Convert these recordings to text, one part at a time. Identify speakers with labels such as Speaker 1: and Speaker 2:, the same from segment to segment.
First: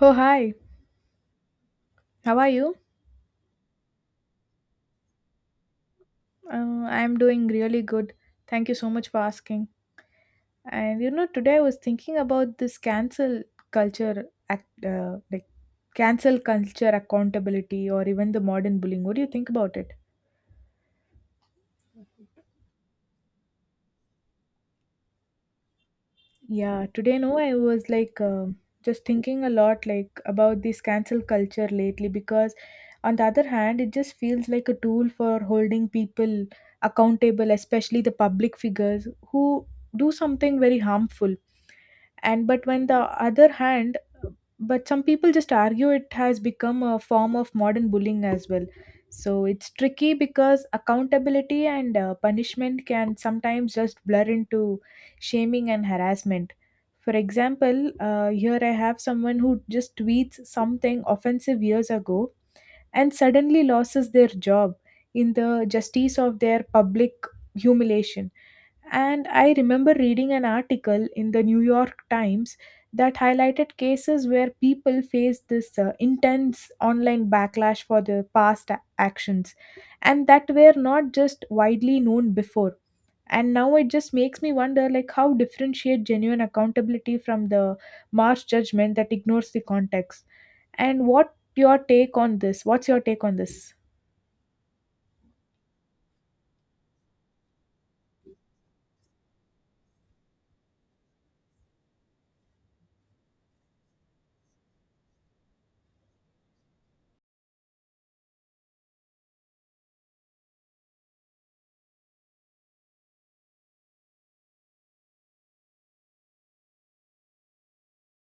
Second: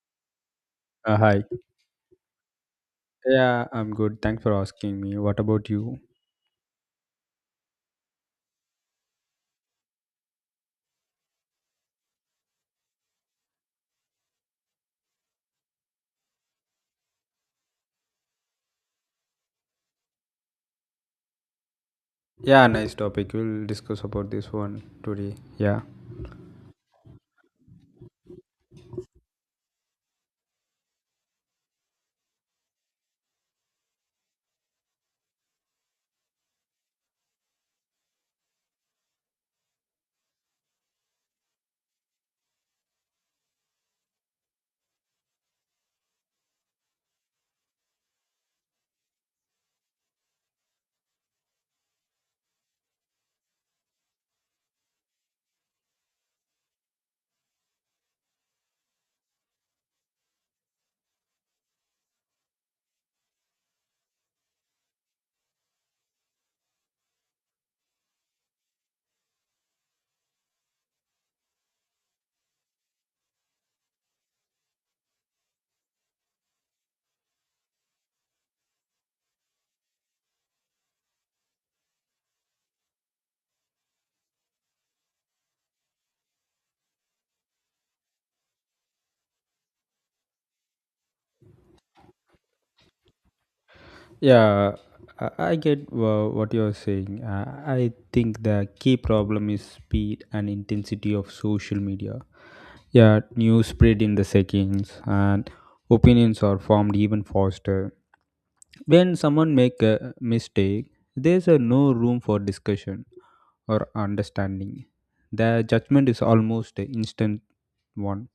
Speaker 1: Oh, hi.
Speaker 2: Hi.
Speaker 1: How are you?
Speaker 2: Yeah, I'm good. Thanks for asking me. What about you?
Speaker 1: I'm doing really good. Thank you so much for asking. And you know, today I was thinking about this cancel culture, act, like cancel culture accountability, or even the modern bullying. What do you think about it?
Speaker 2: Yeah, nice topic. We'll discuss about this one today. Yeah.
Speaker 1: Yeah, today no, I was like just thinking a lot like about this cancel culture lately because on the other hand, it just feels like a tool for holding people accountable, especially the public figures who do something very harmful. And but when the other hand, but some people just argue it has become a form of modern bullying as well. So it's tricky because accountability and punishment can sometimes just blur into shaming and harassment. For example, here I have someone who just tweets something offensive years ago and suddenly loses their job in the justice of their public humiliation. And I remember reading an article in the New York Times that highlighted cases where people faced this intense online backlash for their past actions and that were not just widely known before, and now it just makes me wonder like how differentiate genuine accountability from the harsh judgment that ignores the context, and what's your take on this?
Speaker 2: Yeah, I get what you're saying. I think the key problem is speed and intensity of social media. Yeah, news spread in the seconds and opinions are formed even faster. When someone make a mistake, there's a no room for discussion or understanding. The judgment is almost an instant one.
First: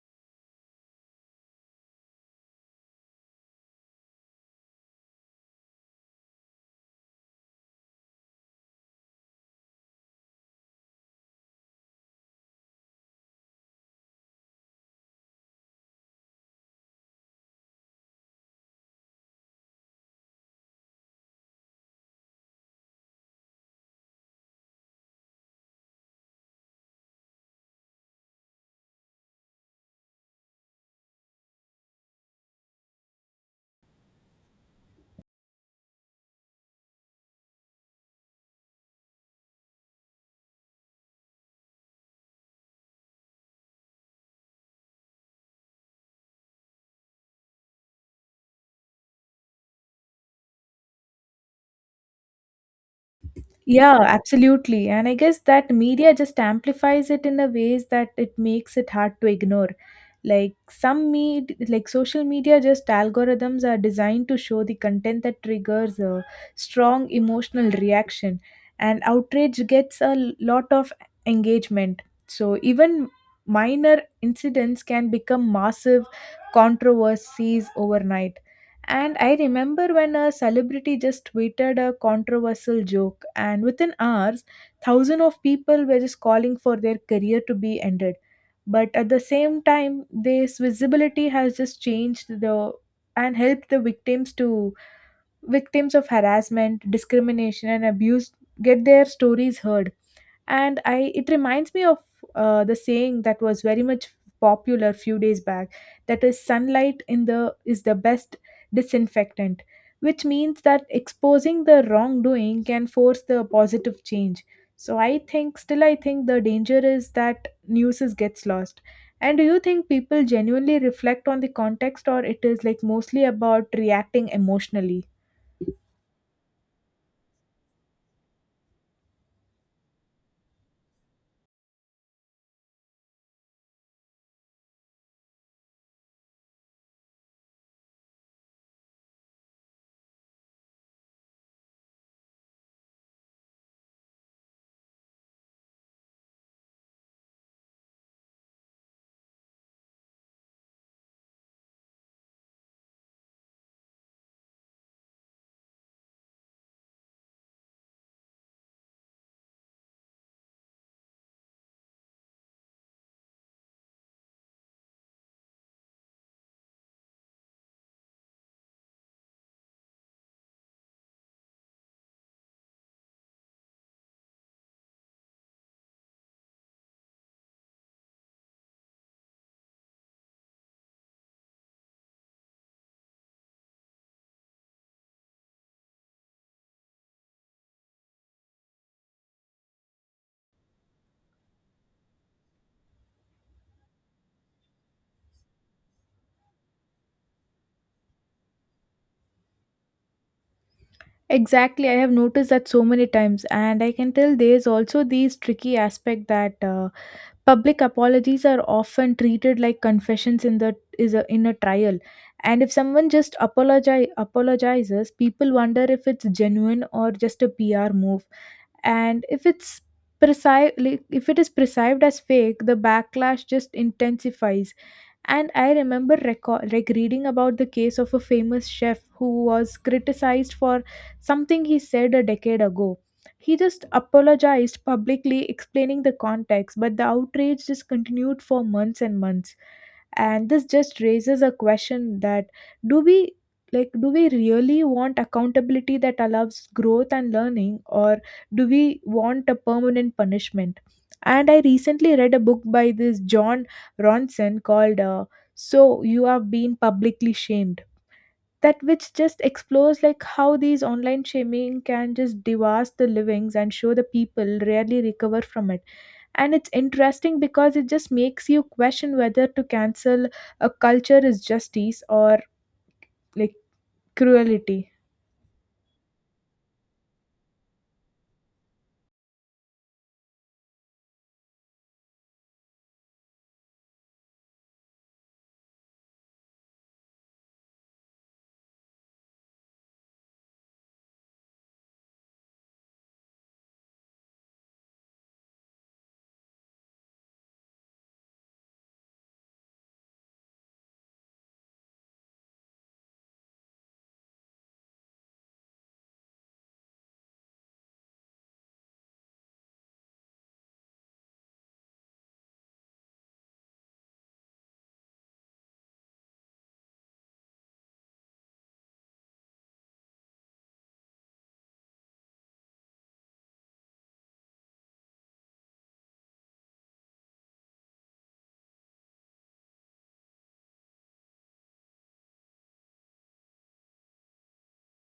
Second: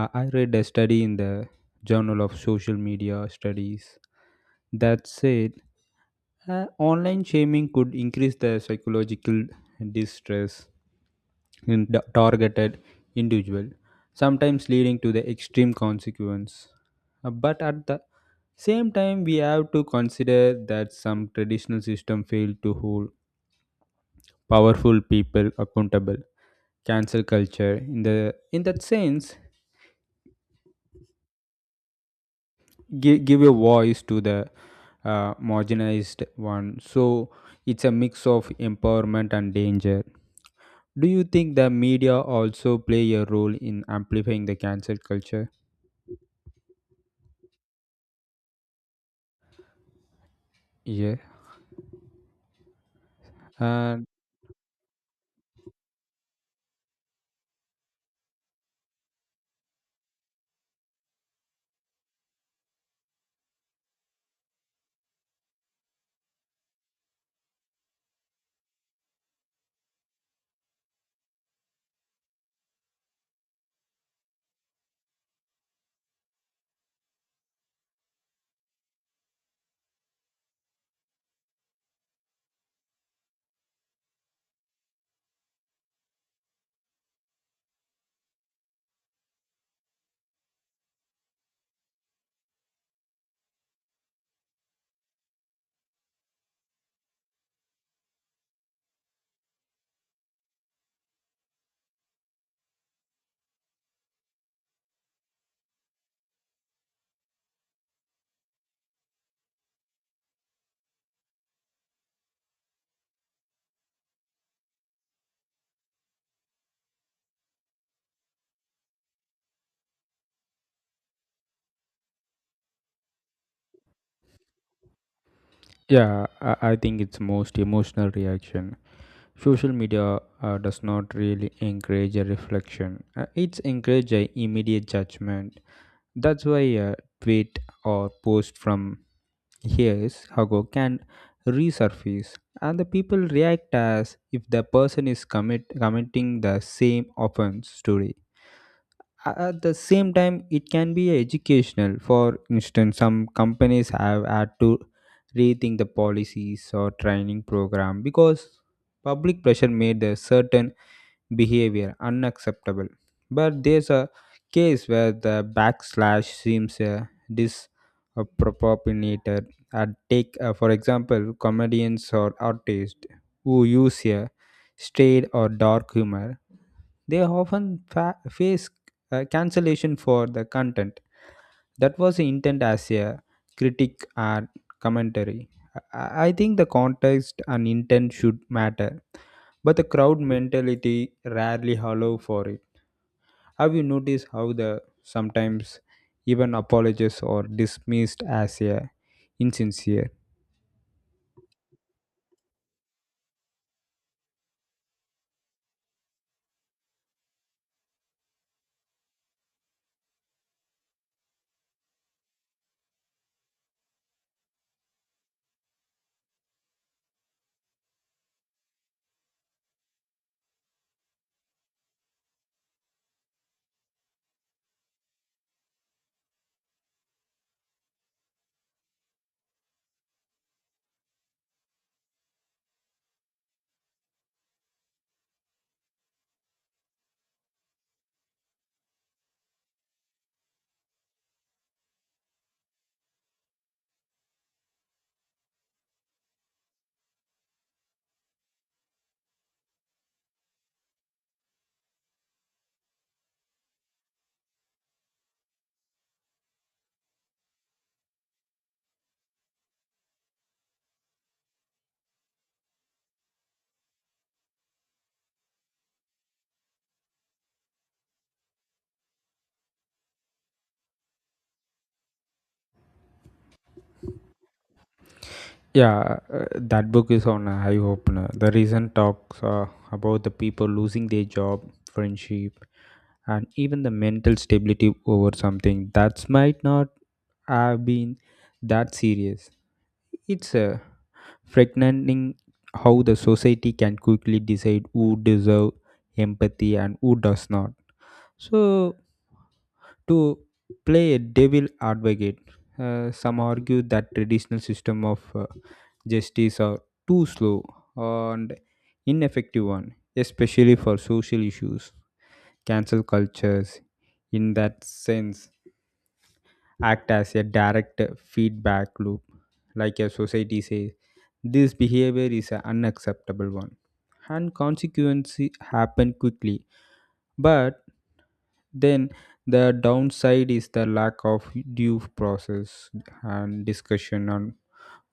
Speaker 2: I read a study in the Journal of Social Media Studies that said online shaming could increase the psychological distress in the targeted individual, sometimes leading to the extreme consequence. But at the same time, we have to consider that some traditional system fail to hold powerful people accountable. Cancel culture, in that sense, give a voice to the marginalized one. So it's a mix of empowerment and danger. Do you think the media also play a role in amplifying the cancel culture? Yeah,
Speaker 1: Yeah,
Speaker 2: and
Speaker 1: absolutely. And I guess that media just amplifies it in a ways that it makes it hard to ignore. Like social media just algorithms are designed to show the content that triggers a strong emotional reaction, and outrage gets a lot of engagement. So even minor incidents can become massive controversies overnight, and I remember when a celebrity just tweeted a controversial joke, and within hours, thousands of people were just calling for their career to be ended. But at the same time, this visibility has just changed the and helped the victims to victims of harassment, discrimination, and abuse get their stories heard. And I it reminds me of the saying that was very much popular few days back, that is sunlight in the is the best disinfectant, which means that exposing the wrongdoing can force the positive change. I think the danger is that news gets lost. And do you think people genuinely reflect on the context, or it is like mostly about reacting emotionally?
Speaker 2: yeah, I think it's most emotional reaction. Social media does not really encourage a reflection, it's encourage a immediate judgment. That's why a tweet or post from years ago can resurface and the people react as if the person is committing the same offense today. At the same time it can be educational. For instance, some companies have had to rethink the policies or training program because public pressure made a certain behavior unacceptable. But there's a case where the backslash seems disproportionate. For example, comedians or artists who use a straight or dark humor. They often face cancellation for the content that was the intent as a critic and commentary. I think the context and intent should matter, but the crowd mentality rarely allow for it. Have you noticed how the sometimes even apologies are dismissed as a insincere?
Speaker 1: Exactly, I have noticed that so many times, and I can tell there's also these tricky aspect that public apologies are often treated like confessions in a trial, and if someone just apologizes, people wonder if it's genuine or just a PR move, and if it is perceived as fake, the backlash just intensifies. And I remember record, like reading about the case of a famous chef who was criticized for something he said a decade ago. He just apologized publicly, explaining the context, but the outrage just continued for months and months. And this just raises a question that do we do we really want accountability that allows growth and learning, or do we want a permanent punishment? And I recently read a book by this John Ronson called So You have been Publicly Shamed. That which just explores like how these online shaming can just devour the livings and show the people rarely recover from it. And it's interesting because it just makes you question whether to cancel a culture is justice or like cruelty.
Speaker 2: Yeah, that book is on a high opener. The recent talks about the people losing their job, friendship, and even the mental stability over something that might not have been that serious. It's frightening how the society can quickly decide who deserve empathy and who does not. So, to play a devil advocate, some argue that traditional system of justice are too slow and ineffective one, especially for social issues. Cancel cultures, in that sense, act as a direct feedback loop, like a society says, this behavior is an unacceptable one. And consequences happen quickly. But then the downside is the lack of due process and discussion on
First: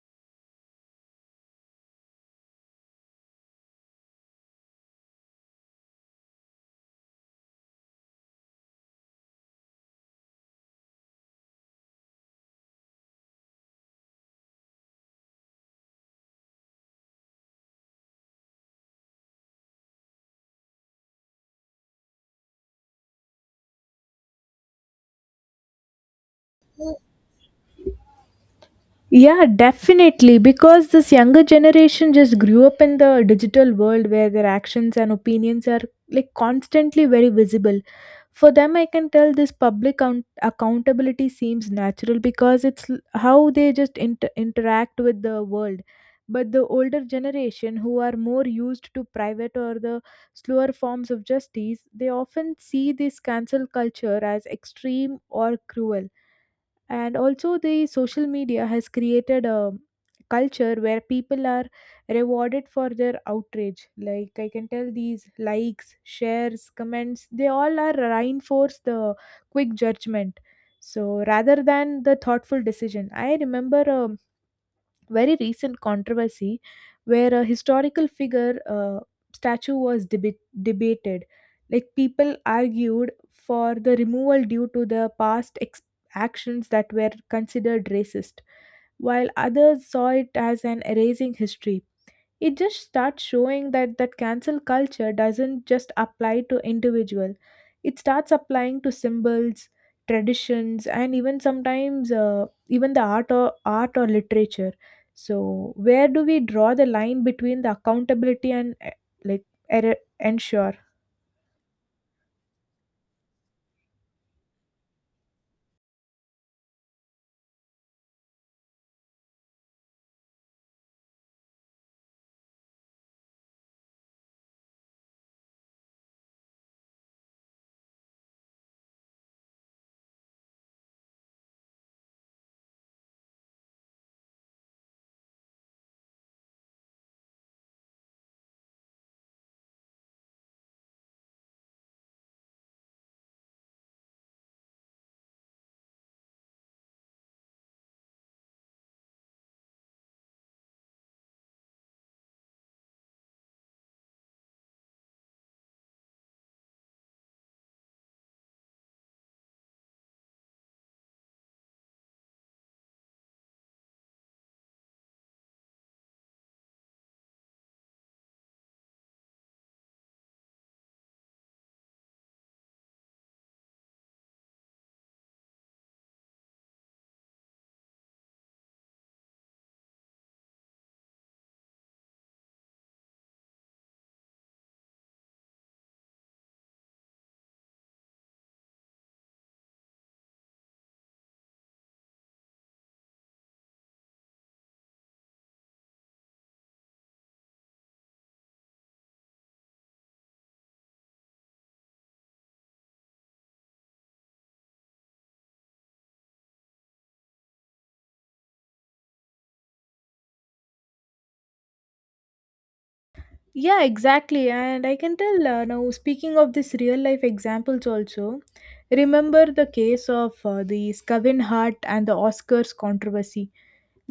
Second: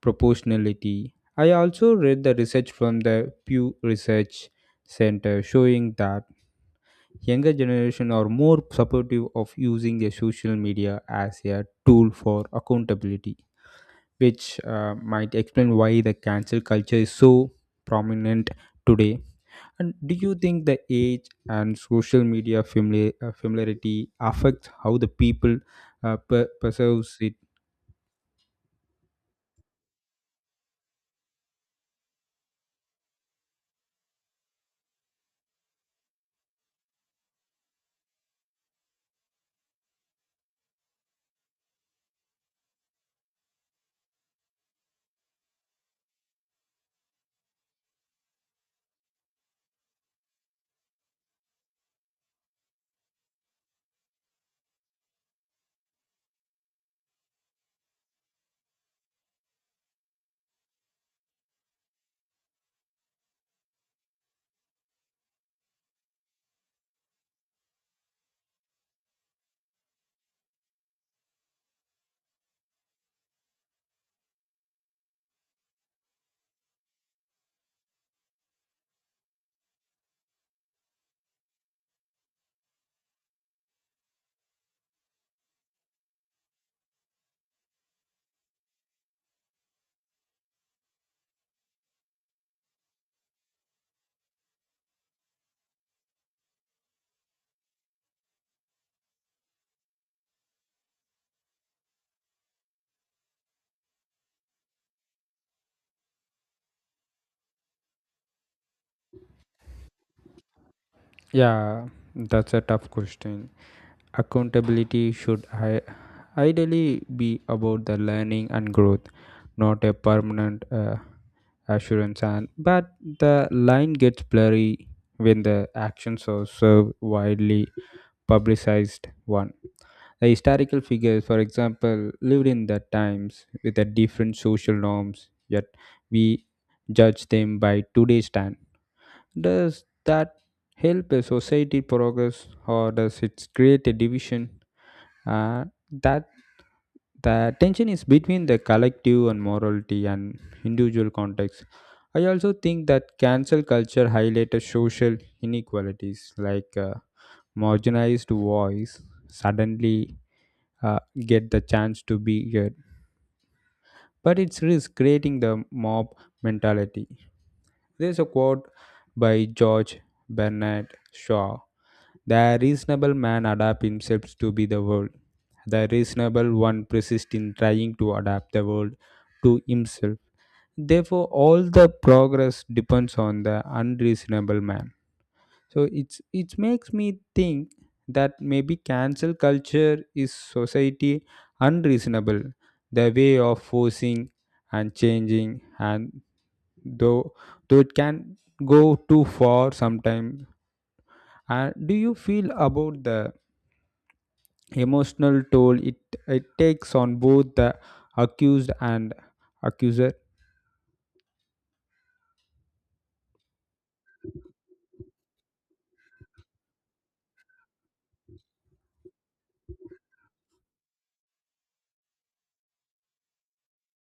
Speaker 2: proportionality. I also read the research from the Pew Research Center showing that younger generation are more supportive of using their social media as a tool for accountability, which might explain why the cancel culture is so prominent today. And do you think the age and social media familiarity affects how the people perceives it?
Speaker 1: Yeah, definitely. Because this younger generation just grew up in the digital world where their actions and opinions are like constantly very visible. For them, I can tell this public accountability seems natural because it's how they just interact with the world. But the older generation who are more used to private or the slower forms of justice, they often see this cancel culture as extreme or cruel. And also the social media has created a culture where people are rewarded for their outrage. Like I can tell these likes, shares, comments, they all are reinforce the quick judgment, so rather than the thoughtful decision. I remember a very recent controversy where a historical figure statue was debated. Like people argued for the removal due to the past actions that were considered racist, while others saw it as an erasing history. It just starts showing that that cancel culture doesn't just apply to individual. It starts applying to symbols, traditions, and even sometimes even the art or literature. So where do we draw the line between the accountability and like error ensure?
Speaker 2: Yeah, that's a tough question. Accountability should ideally be about the learning and growth, not a permanent assurance. And but the line gets blurry when the actions are so widely publicized one. The historical figures, for example, lived in the times with the different social norms, yet we judge them by today's time. Does that help a society progress or does it create a division? Uh, that the tension is between the collective and morality and individual context. I also think that cancel culture highlighted social inequalities. Like marginalized voice suddenly uh, get the chance to be heard, but it's risk creating the mob mentality. There's a quote by George Bernard Shaw: "The reasonable man adapts himself to be the world." The reasonable one persists in trying to adapt the world to himself. Therefore, all the progress depends on the unreasonable man. So it makes me think that maybe cancel culture is society unreasonable, the way of forcing and changing, and though though it can go too far sometimes. And do you feel about the emotional toll it takes on both the accused and accuser.
Speaker 1: Yeah, exactly. And I can tell now, speaking of this real life examples also, remember the case of the Kevin Hart and the Oscars controversy.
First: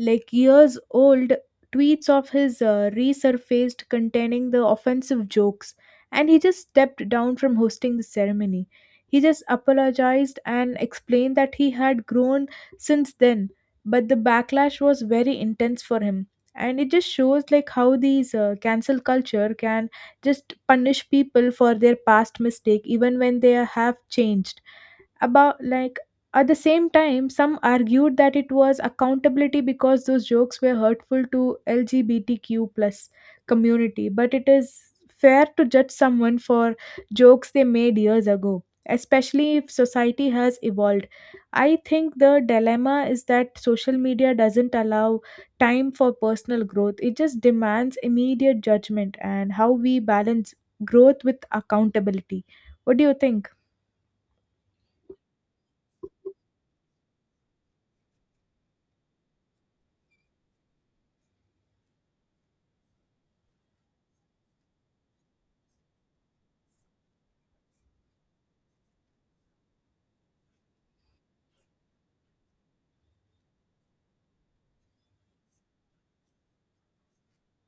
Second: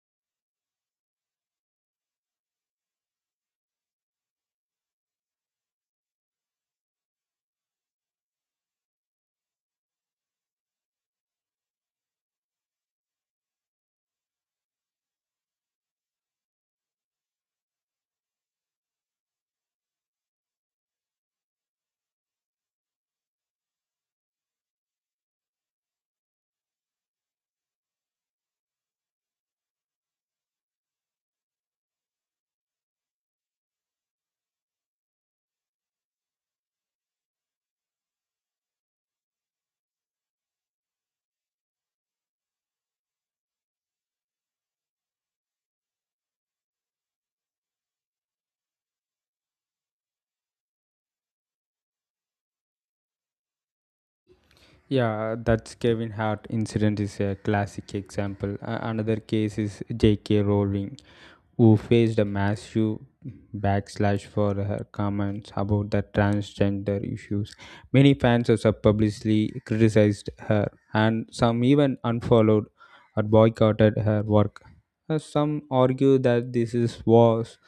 Speaker 1: Like years old tweets of his resurfaced containing the offensive jokes, and he just stepped down from hosting the ceremony. He just apologized and explained that he had grown since then, but the backlash was very intense for him. And it just shows like how these cancel culture can just punish people for their past mistake even when they have changed. About like At the same time, some argued that it was accountability because those jokes were hurtful to lgbtq plus community, but it is fair to judge someone for jokes they made years ago, especially if society has evolved. I think the dilemma is that social media doesn't allow time for personal growth, it just demands immediate judgment. And how we balance growth with accountability? What do you think?
Speaker 2: Yeah, that's Kevin Hart incident is a classic example. Another case is J.K. Rowling, who faced a massive backlash for her comments about the transgender issues. Many fans also publicly criticized her, and some even unfollowed or boycotted her work. Some argue that this is was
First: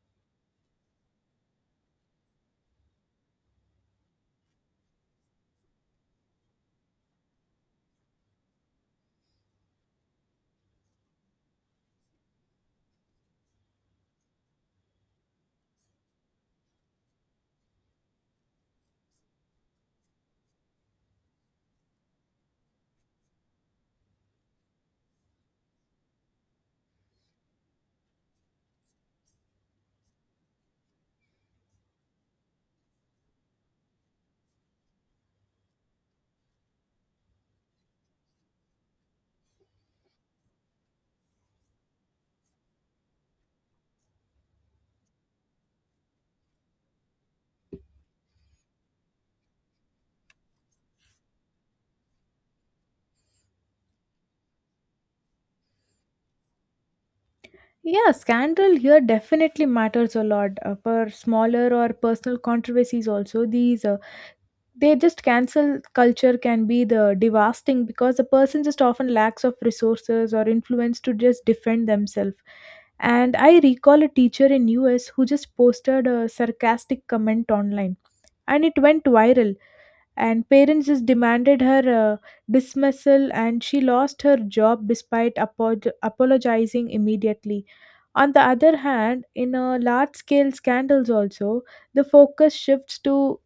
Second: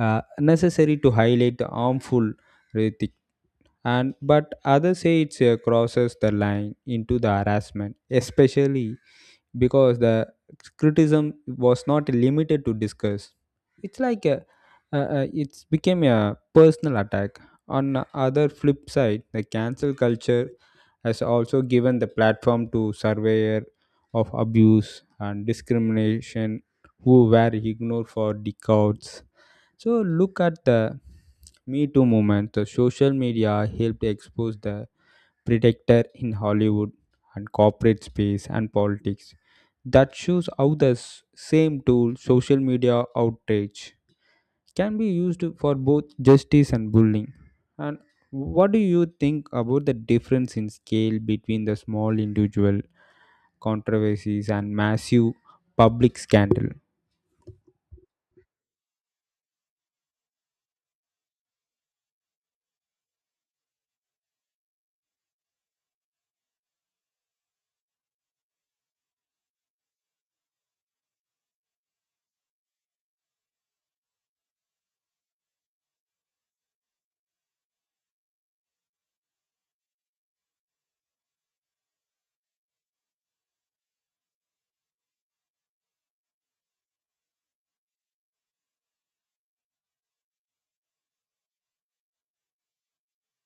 Speaker 2: necessary to highlight the harmful rhetoric, and but others say it crosses the line into the harassment, especially because the criticism was not limited to discuss. It's like a, it's became a personal attack. On the other flip side, the cancel culture has also given the platform to surveyor of abuse and discrimination who were ignored for decades. So look at the Me Too movement. The social media helped expose the predator in Hollywood and corporate space and politics. That shows how the same tool, social media outrage, can be used for both justice and bullying. And what do you think about the difference in scale between the small individual controversies and massive public scandal?
Speaker 1: Yeah, scandal here definitely matters a lot for smaller or personal controversies. Also, these they just cancel culture can be the devastating because the person just often lacks of resources or influence to just defend themselves. And I recall a teacher in US who just posted a sarcastic comment online, and it went viral. And parents just demanded her dismissal, and she lost her job despite apologizing immediately. On the other hand, in a large scale scandals also, the focus shifts to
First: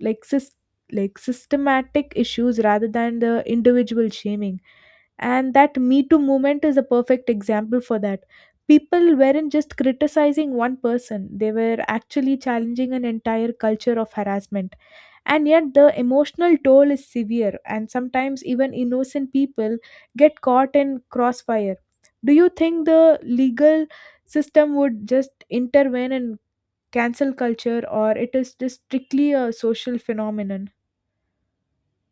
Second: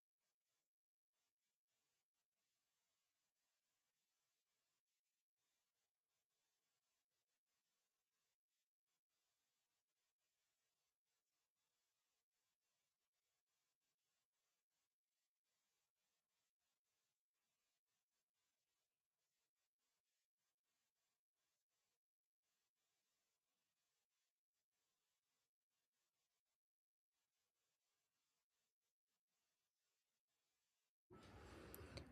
Speaker 1: like sys- like systematic issues rather than the individual shaming. And that Me Too movement is a perfect example for that. People weren't just criticizing one person, they were actually challenging an entire culture of harassment. And yet, the emotional toll is severe, and sometimes even innocent people get caught in crossfire. Do you think the legal system would just intervene and cancel culture, or it is just strictly a social phenomenon?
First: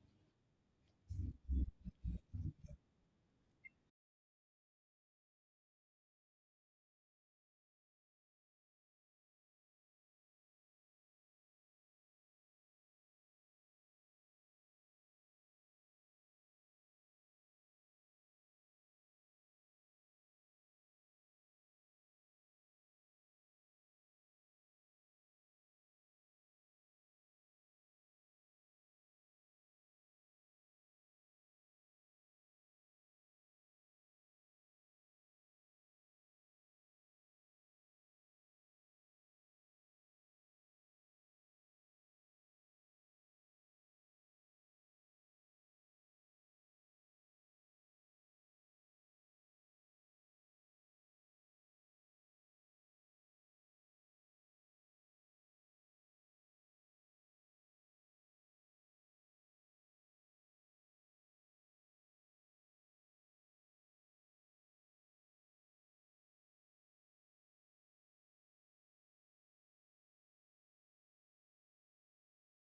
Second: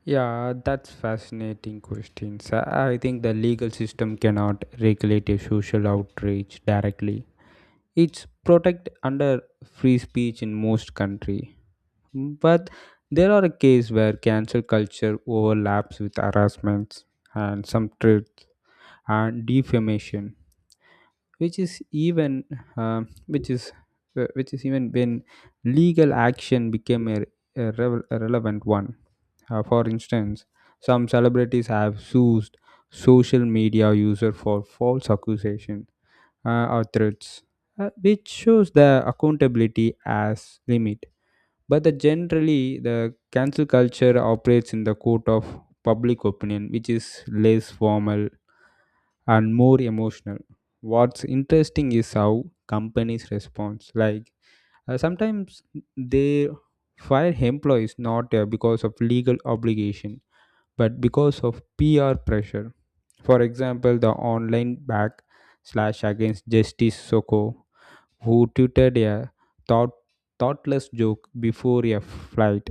Speaker 2: Yeah, that's fascinating questions. I think the legal system cannot regulate a social outrage directly. It's protected under free speech in most country, but there are a case where cancel culture overlaps with harassments and some truth and defamation. Which is even um, which is which is even when legal action became a relevant one. For instance, some celebrities have sued social media user for false accusation or threats, which shows the accountability as limit. But the generally, the cancel culture operates in the court of public opinion, which is less formal and more emotional. What's interesting is how companies respond. Like sometimes they fire employees not because of legal obligation, but because of PR pressure. For example, the online back slash against Justice Soko, who tweeted a thought, thoughtless joke before a flight,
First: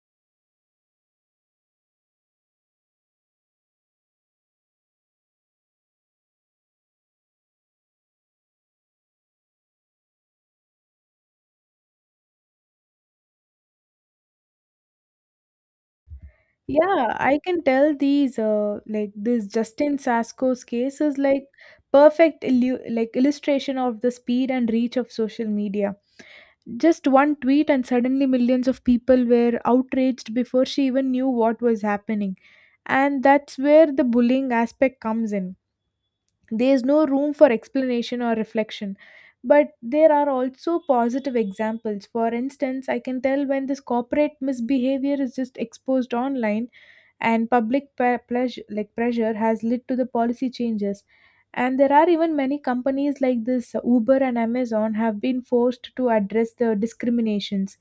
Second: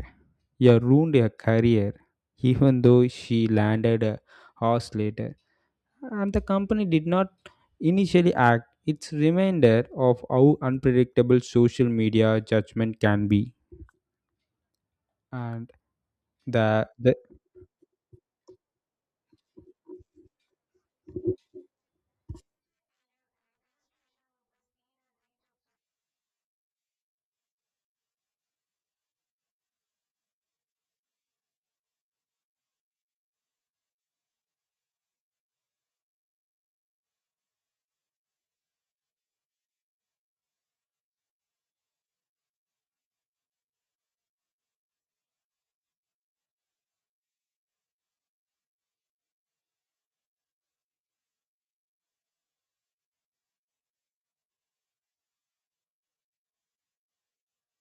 Speaker 2: you ruined her career, even though she landed a house later. And the company did not initially act. It's reminder of how unpredictable social media judgment can be. And
Speaker 1: Yeah,
Speaker 2: the
Speaker 1: I can tell these like this Justin Sasko's case is like perfect illu- like illustration of the speed and reach of social media. Just one tweet and suddenly millions of people were outraged before she even knew what was happening, and that's where the bullying aspect comes in. There is no room for explanation or reflection. But there are also positive examples. For instance, I can tell when this corporate misbehavior is just exposed online and public pe- pleasure, like pressure has led to the policy changes. And there are even many companies like this Uber and Amazon have been forced to address the discriminations.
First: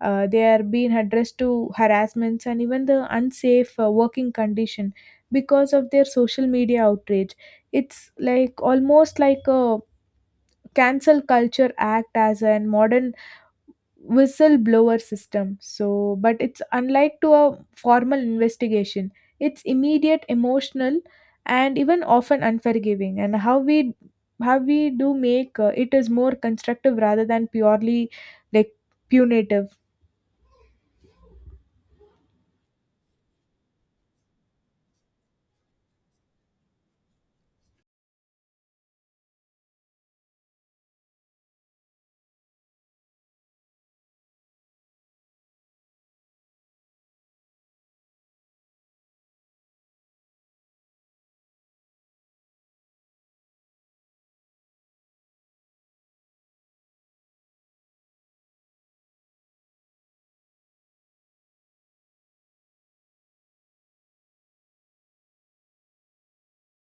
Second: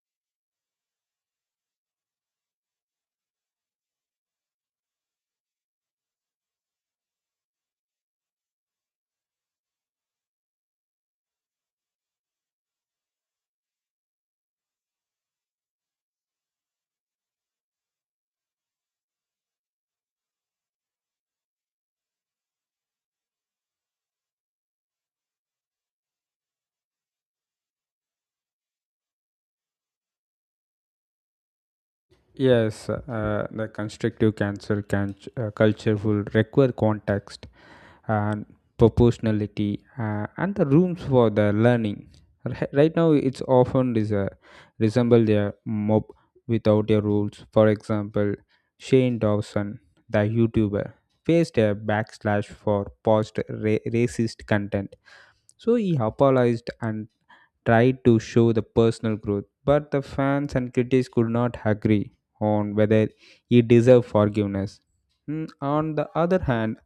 Speaker 1: They are being addressed to harassments and even the unsafe working condition because of their social media outrage. It's like almost like a cancel culture act as a modern whistleblower system. So but it's unlike to a formal investigation, it's immediate, emotional, and even often unforgiving. And how we do make it is more constructive rather than purely like punitive?
Speaker 2: yes, the constructive culture will require context and proportionality, and the rooms for the learning. Right now, it's often is a resemble their mob without their rules. For example, Shane Dawson, the YouTuber, faced a backlash for post racist content. So he apologized and tried to show the personal growth, but the fans and critics could not agree on whether he deserved forgiveness. Mm, on the other hand,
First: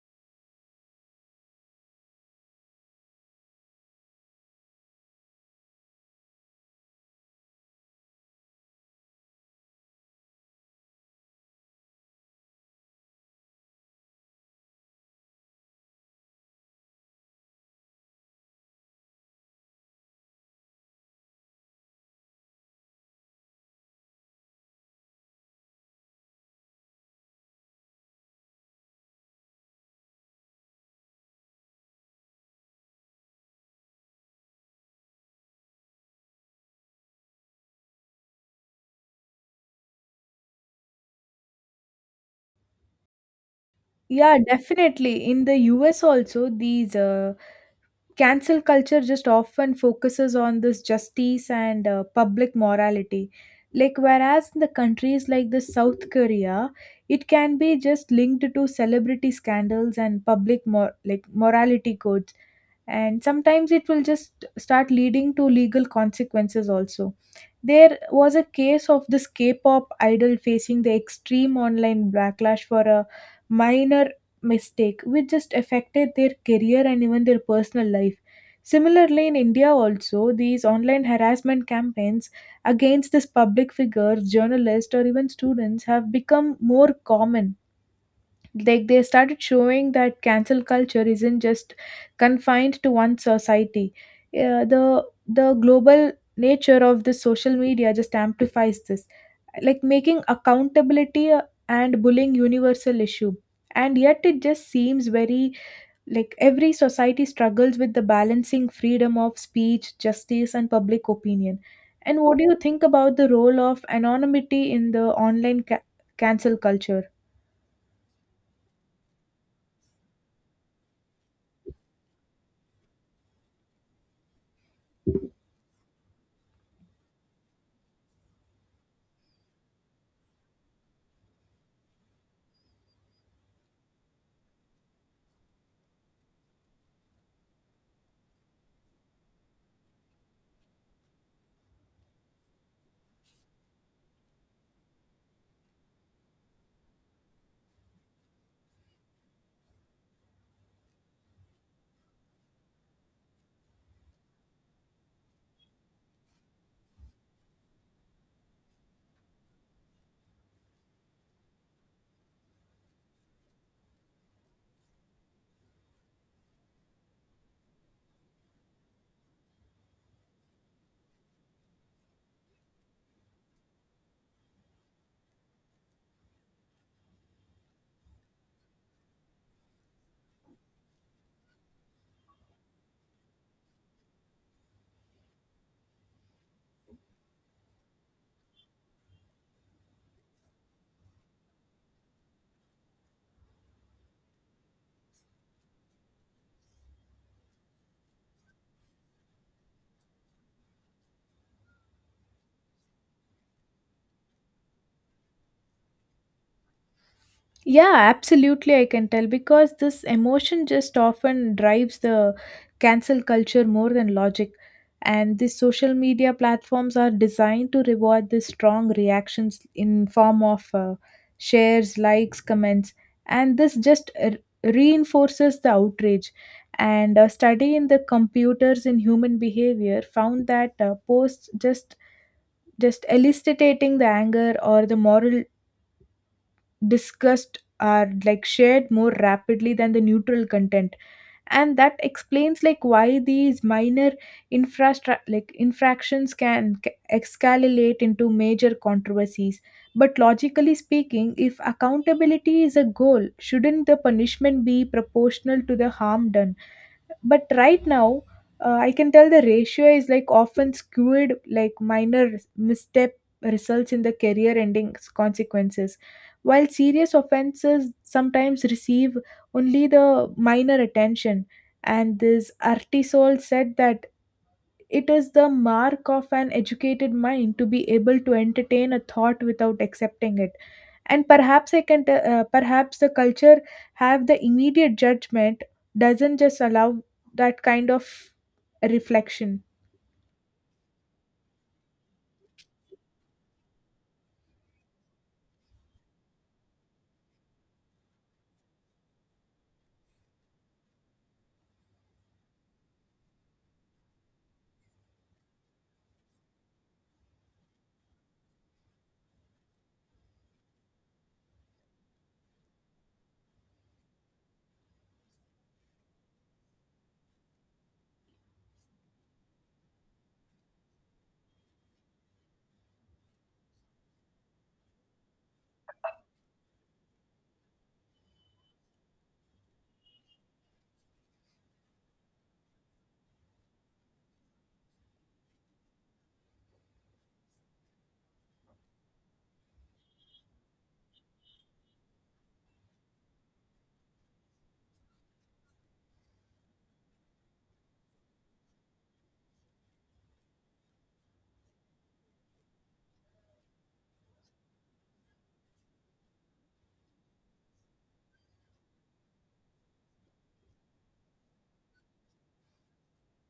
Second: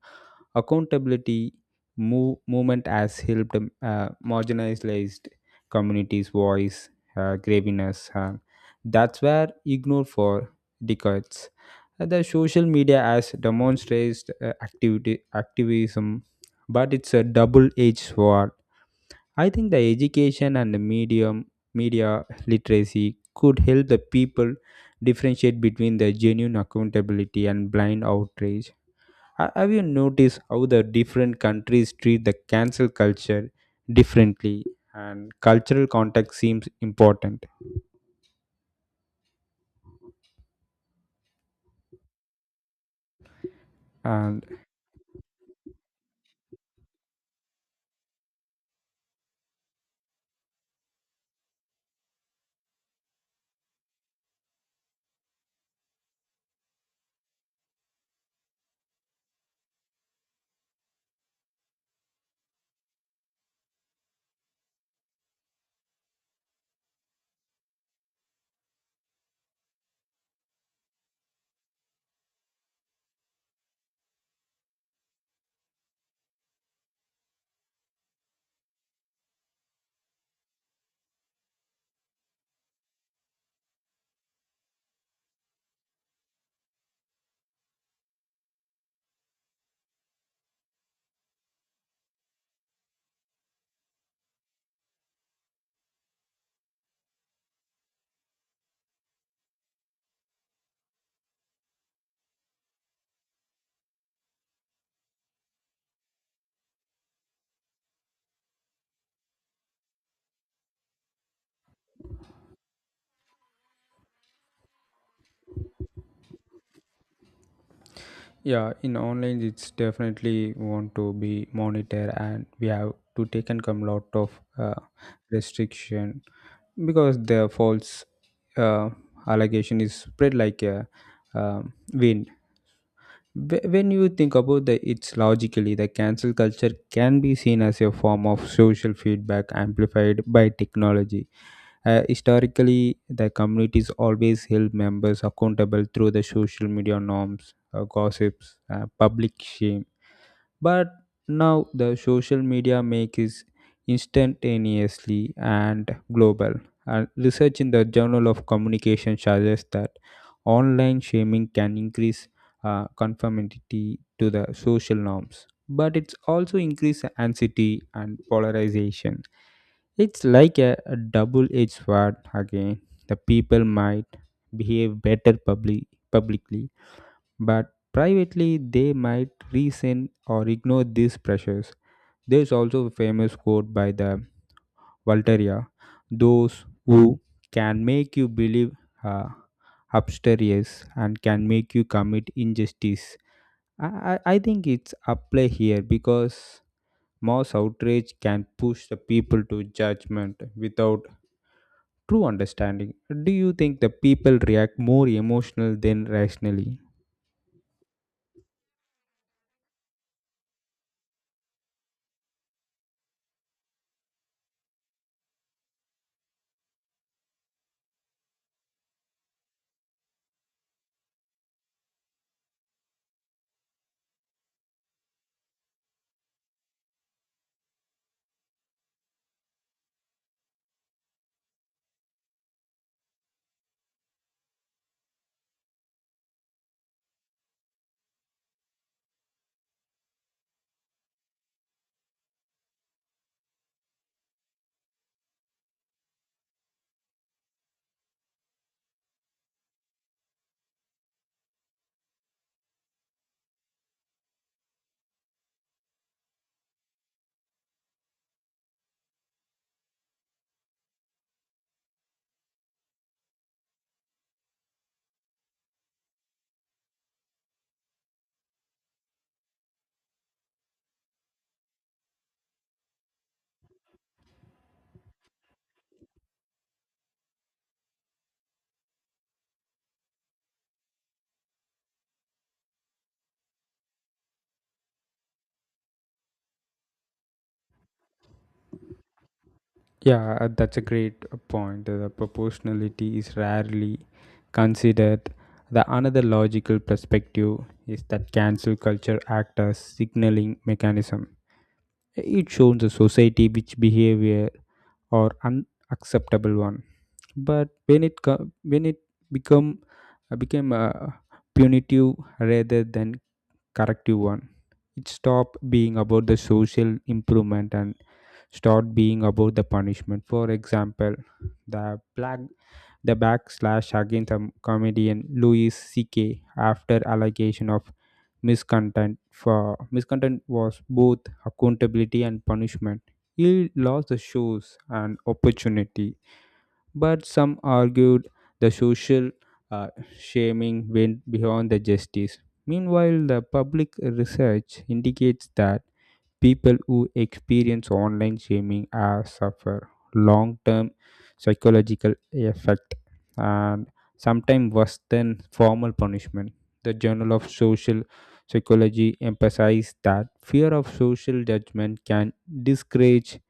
Speaker 2: accountability movement has helped marginalized communities voice graviness. That's where ignored for decades. The social media has demonstrated activism, but it's a double-edged sword. I think the education and the medium media literacy could help the people differentiate between the genuine accountability and blind outrage. Have you noticed how the different countries treat the cancel culture differently? And cultural context seems important.
Speaker 1: Yeah,
Speaker 2: And
Speaker 1: definitely. In the US also, these cancel culture just often focuses on this justice and public morality, like whereas in the countries like the South Korea, it can be just linked to celebrity scandals and public morality codes, and sometimes it will just start leading to legal consequences also. There was a case of this K-pop idol facing the extreme online backlash for a minor mistake which just affected their career and even their personal life. Similarly, in India, also, these online harassment campaigns against this public figures, journalists, or even students have become more common. Like they started showing that cancel culture isn't just confined to one society. The global nature of this social media just amplifies this, like making accountability and bullying universal issue. And yet it just seems very like every society struggles with the balancing freedom of speech, justice, and public opinion. And what do you think about the role of anonymity in the online cancel culture?
Speaker 2: yeah, in online, it's definitely want to be monitored, and we have to take and come lot of restriction because the false uh, allegation is spread like a wind. When you think about the it's logically, the cancel culture can be seen as a form of social feedback amplified by technology. Historically, the communities always held members accountable through the social media norms, gossips, public shame. But now the social media make is instantaneously and global. And research in the journal of communication suggests that online shaming can increase conformity to the social norms, but it's also increase anxiety and polarization. It's like a double-edged sword again. The people might behave publicly, but privately they might resent or ignore these pressures. There is also a famous quote by the Voltaire: "Those who can make you believe uh, upstairs and can make you commit injustice." I, I think it's apply here because mass outrage can push the people to judgment without true understanding. Do you think the people react more emotional than rationally?
Speaker 1: Yeah, absolutely, I can tell because this emotion just often drives the cancel culture more than logic. And these social media platforms are designed to reward the strong reactions in form of shares, likes, comments, and this just reinforces the outrage. And a study in the computers in human behavior found that posts just eliciting the anger or the moral discussed are like shared more rapidly than the neutral content, and that explains like why these minor infrastra like infractions can escalate into major controversies. But logically speaking, if accountability is a goal, shouldn't the punishment be proportional to the harm done? But right now, I can tell the ratio is like often skewed, like minor misstep results in the career ending consequences, while serious offenses sometimes receive only the minor attention. And this artisol said that it is the mark of an educated mind to be able to entertain a thought without accepting it. And perhaps I can te- perhaps the culture have the immediate judgment doesn't just allow that kind of reflection.
Speaker 2: Yeah, that's a great point. The proportionality is rarely considered. The another logical perspective is that cancel culture acts as signaling mechanism. It shows the society which behavior or unacceptable one. But when it co- when it become became punitive rather than corrective one. It stop being about the social improvement and start being about the punishment. For example, the black the backslash against the comedian Louis C.K. after allegation of miscontent was both accountability and punishment. He lost the shows and opportunity, but some argued the social uh, shaming went beyond the justice. Meanwhile, the public research indicates that people who experience online shaming are suffer long-term psychological effect, and sometimes worse than formal punishment. The Journal of Social Psychology emphasized that fear of social judgment can discourage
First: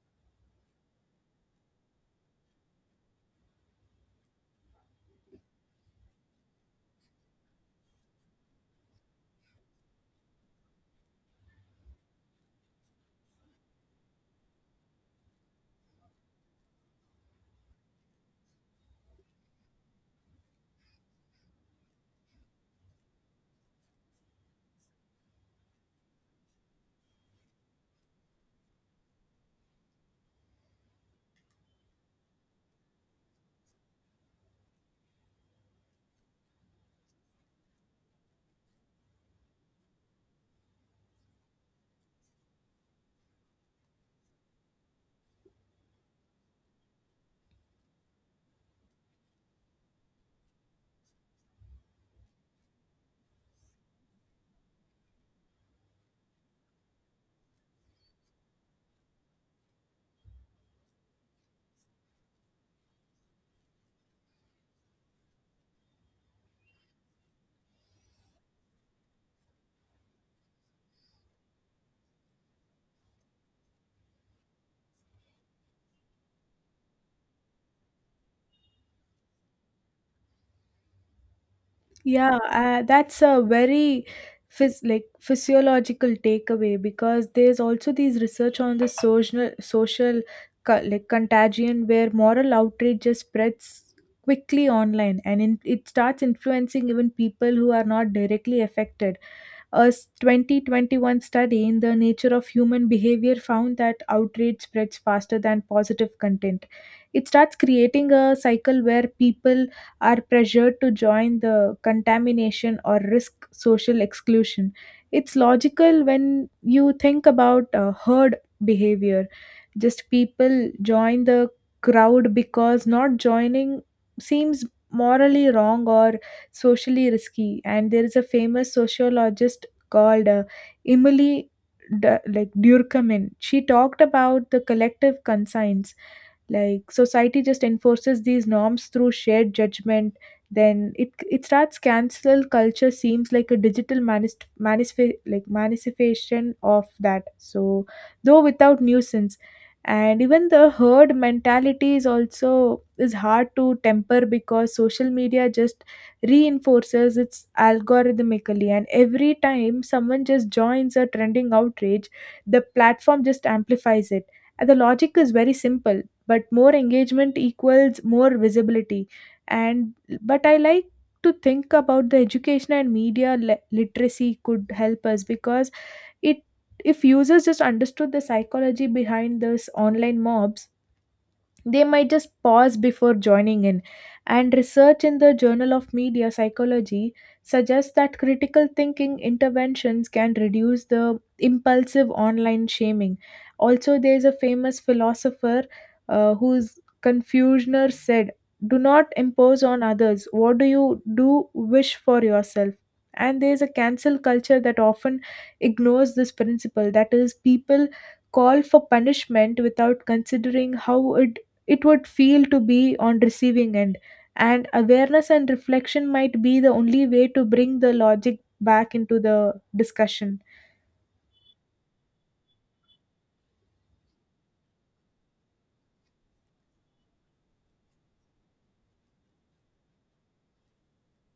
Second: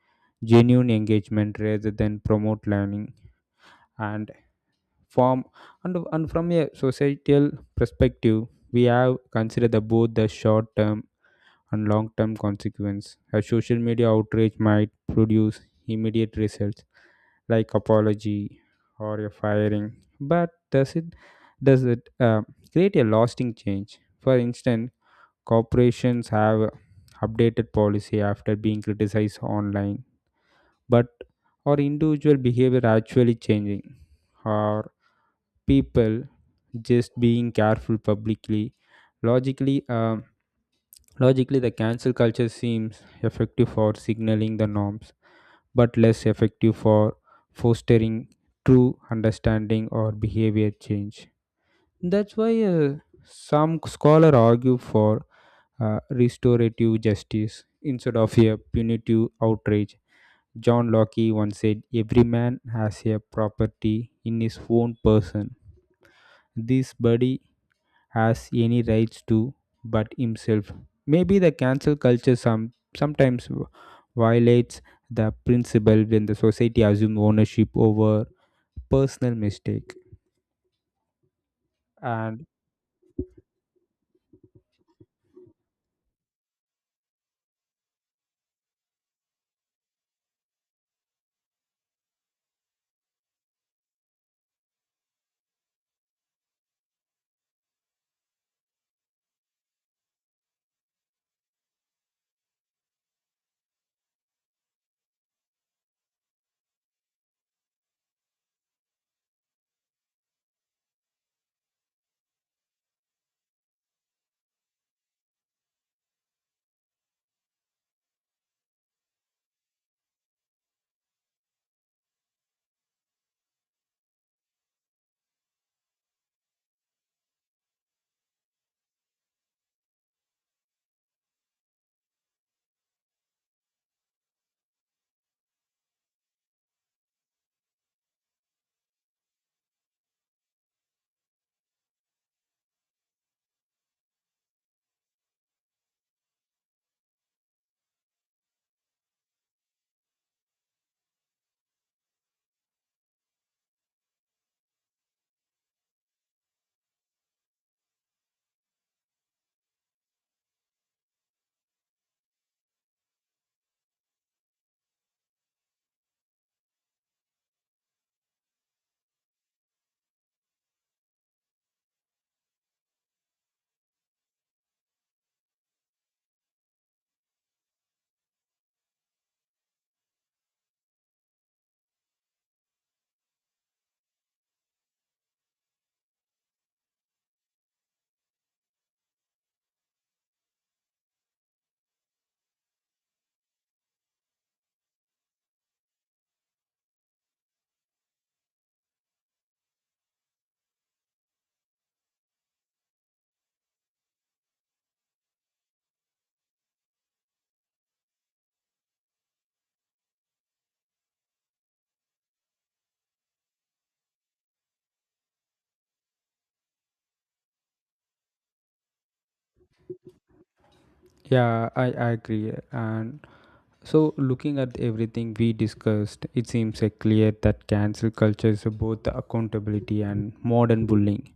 Speaker 2: genuine engagement rather than promote learning. And form and, and from a societal perspective, we have considered both the short term and long term consequence. A social media outrage might produce immediate results like apology or a firing, but does it create a lasting change? For instance, corporations have updated policy after being criticized online, but or individual behavior actually changing, or people just being careful publicly? Logically uh, logically the cancel culture seems effective for signaling the norms but less effective for fostering true understanding or behavior change. That's why some scholars argue for restorative justice instead of a punitive outrage. John Locke once said every man has a property in his own person. This body has any rights to but himself. Maybe the cancel culture sometimes violates the principle when the society assumes ownership over personal mistake.
Speaker 1: Yeah,
Speaker 2: And
Speaker 1: that's a very physiological takeaway, because there's also these research on the social contagion where moral outrage just spreads quickly online and in, it starts influencing even people who are not directly affected. 2021 study in the nature of human behavior found that outrage spreads faster than positive content. It starts creating a cycle where people are pressured to join the contamination or risk social exclusion. It's logical when you think about herd behavior. Just people join the crowd because not joining seems morally wrong or socially risky. And there is a famous sociologist called Emily Durkheim. She talked about the collective conscience, like society just enforces these norms through shared judgment, then it starts cancel culture seems like a digital manifestation of that, so though without nuisance. And even the herd mentality is also is hard to temper because social media just reinforces its algorithmically, and every time someone just joins a trending outrage, the platform just amplifies it. And the logic is very simple, but more engagement equals more visibility. And but I like to think about the education and media literacy could help us, because it, if users just understood the psychology behind this online mobs, they might just pause before joining in. And research in the Journal of Media Psychology suggests that critical thinking interventions can reduce the impulsive online shaming. Also, there is a famous philosopher whose Confucianer said, do not impose on others. What do you do wish for yourself? And there is a cancel culture that often ignores this principle. That is, people call for punishment without considering how it would feel to be on receiving end, and awareness and reflection might be the only way to bring the logic back into the discussion.
Speaker 2: yeah, I agree. And so, looking at everything we discussed, it seems clear that cancel culture is both accountability and modern bullying,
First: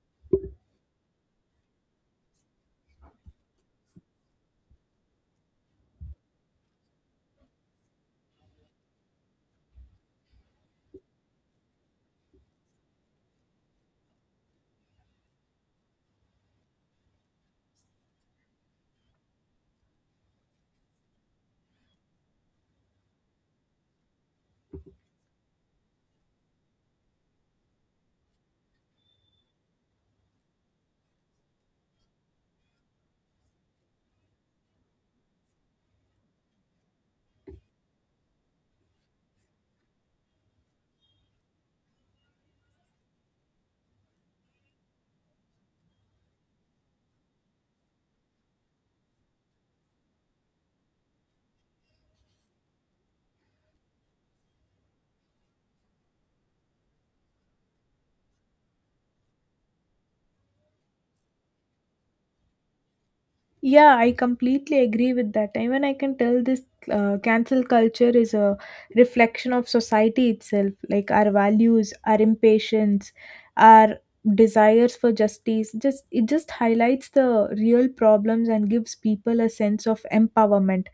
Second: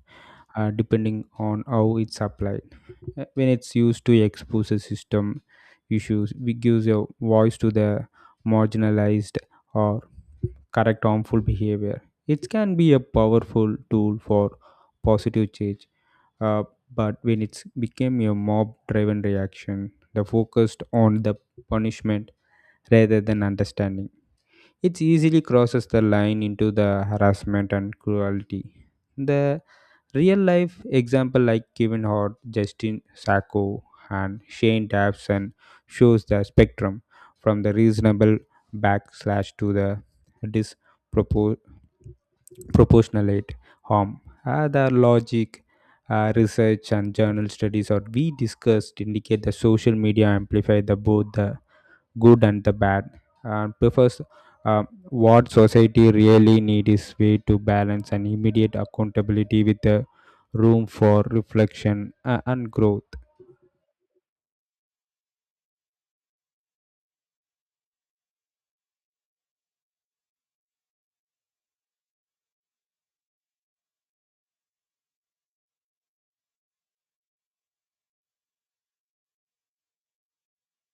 Speaker 2: depending on how it's applied. When it's used to expose a system issues, it gives a voice to the marginalized or correct harmful behavior. It can be a powerful tool for positive change, uh, but when it's became a mob-driven reaction, the focused on the punishment rather than understanding, it easily crosses the line into the harassment and cruelty. The real life example like Kevin Hart, Justin Sacco, and Shane Dawson shows the spectrum from the reasonable backslash to the disproportionate harm. The logic, research, and journal studies or we discussed indicate the social media amplify the both the good and the bad, and prefers uh, what society really needs is way to balance and immediate accountability with the room for reflection, and growth.
Speaker 1: Yeah, I completely agree with that. Even I can tell this cancel culture is a reflection of society itself, like our values, our impatience, our desires for justice. Just it just highlights the real problems and gives people a sense of empowerment.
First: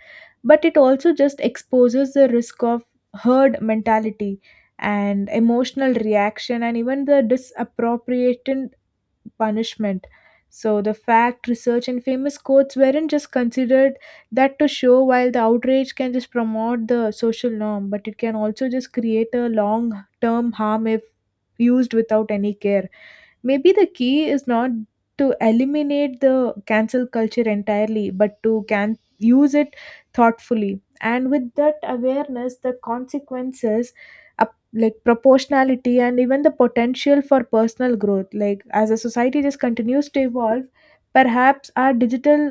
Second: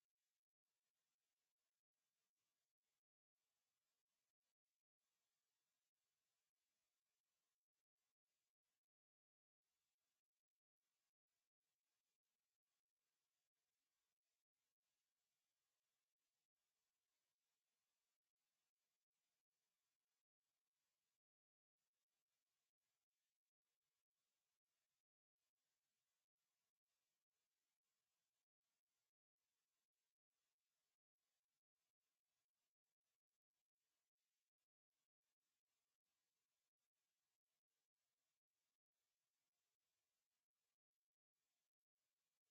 Speaker 1: But it also just exposes the risk of herd mentality and emotional reaction, and even the disappropriation punishment. So the fact, research, and famous quotes weren't just considered that to show while the outrage can just promote the social norm, but it can also just create a long term harm if used without any care. Maybe the key is not to eliminate the cancel culture entirely, but to can use it thoughtfully. And with that awareness, the consequences, proportionality, and even the potential for personal growth, like as a society just continues to evolve, perhaps our digital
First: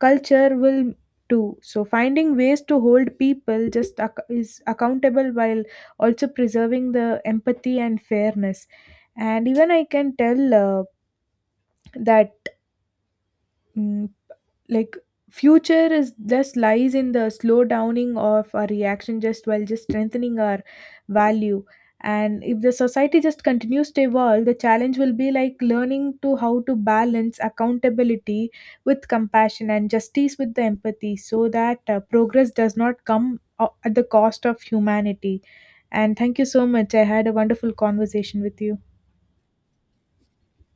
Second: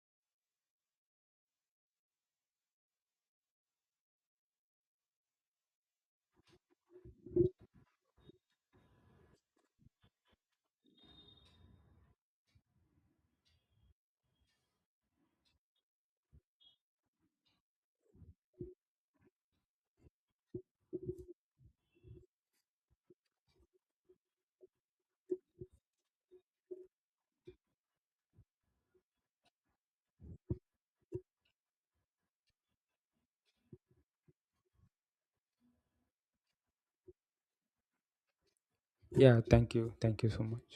Speaker 1: culture will too. So finding ways to hold people just ac- is accountable while also preserving the empathy and fairness, and even I can tell that mm, like future is just lies in the slow downing of our reaction just while just strengthening our value. And if the society just continues to evolve, the challenge will be like learning to how to balance accountability with compassion and justice with the empathy, so that progress does not come at the cost of humanity. And thank you so much, I had a wonderful conversation with you.
Speaker 2: Yeah, thank you. Thank you so much.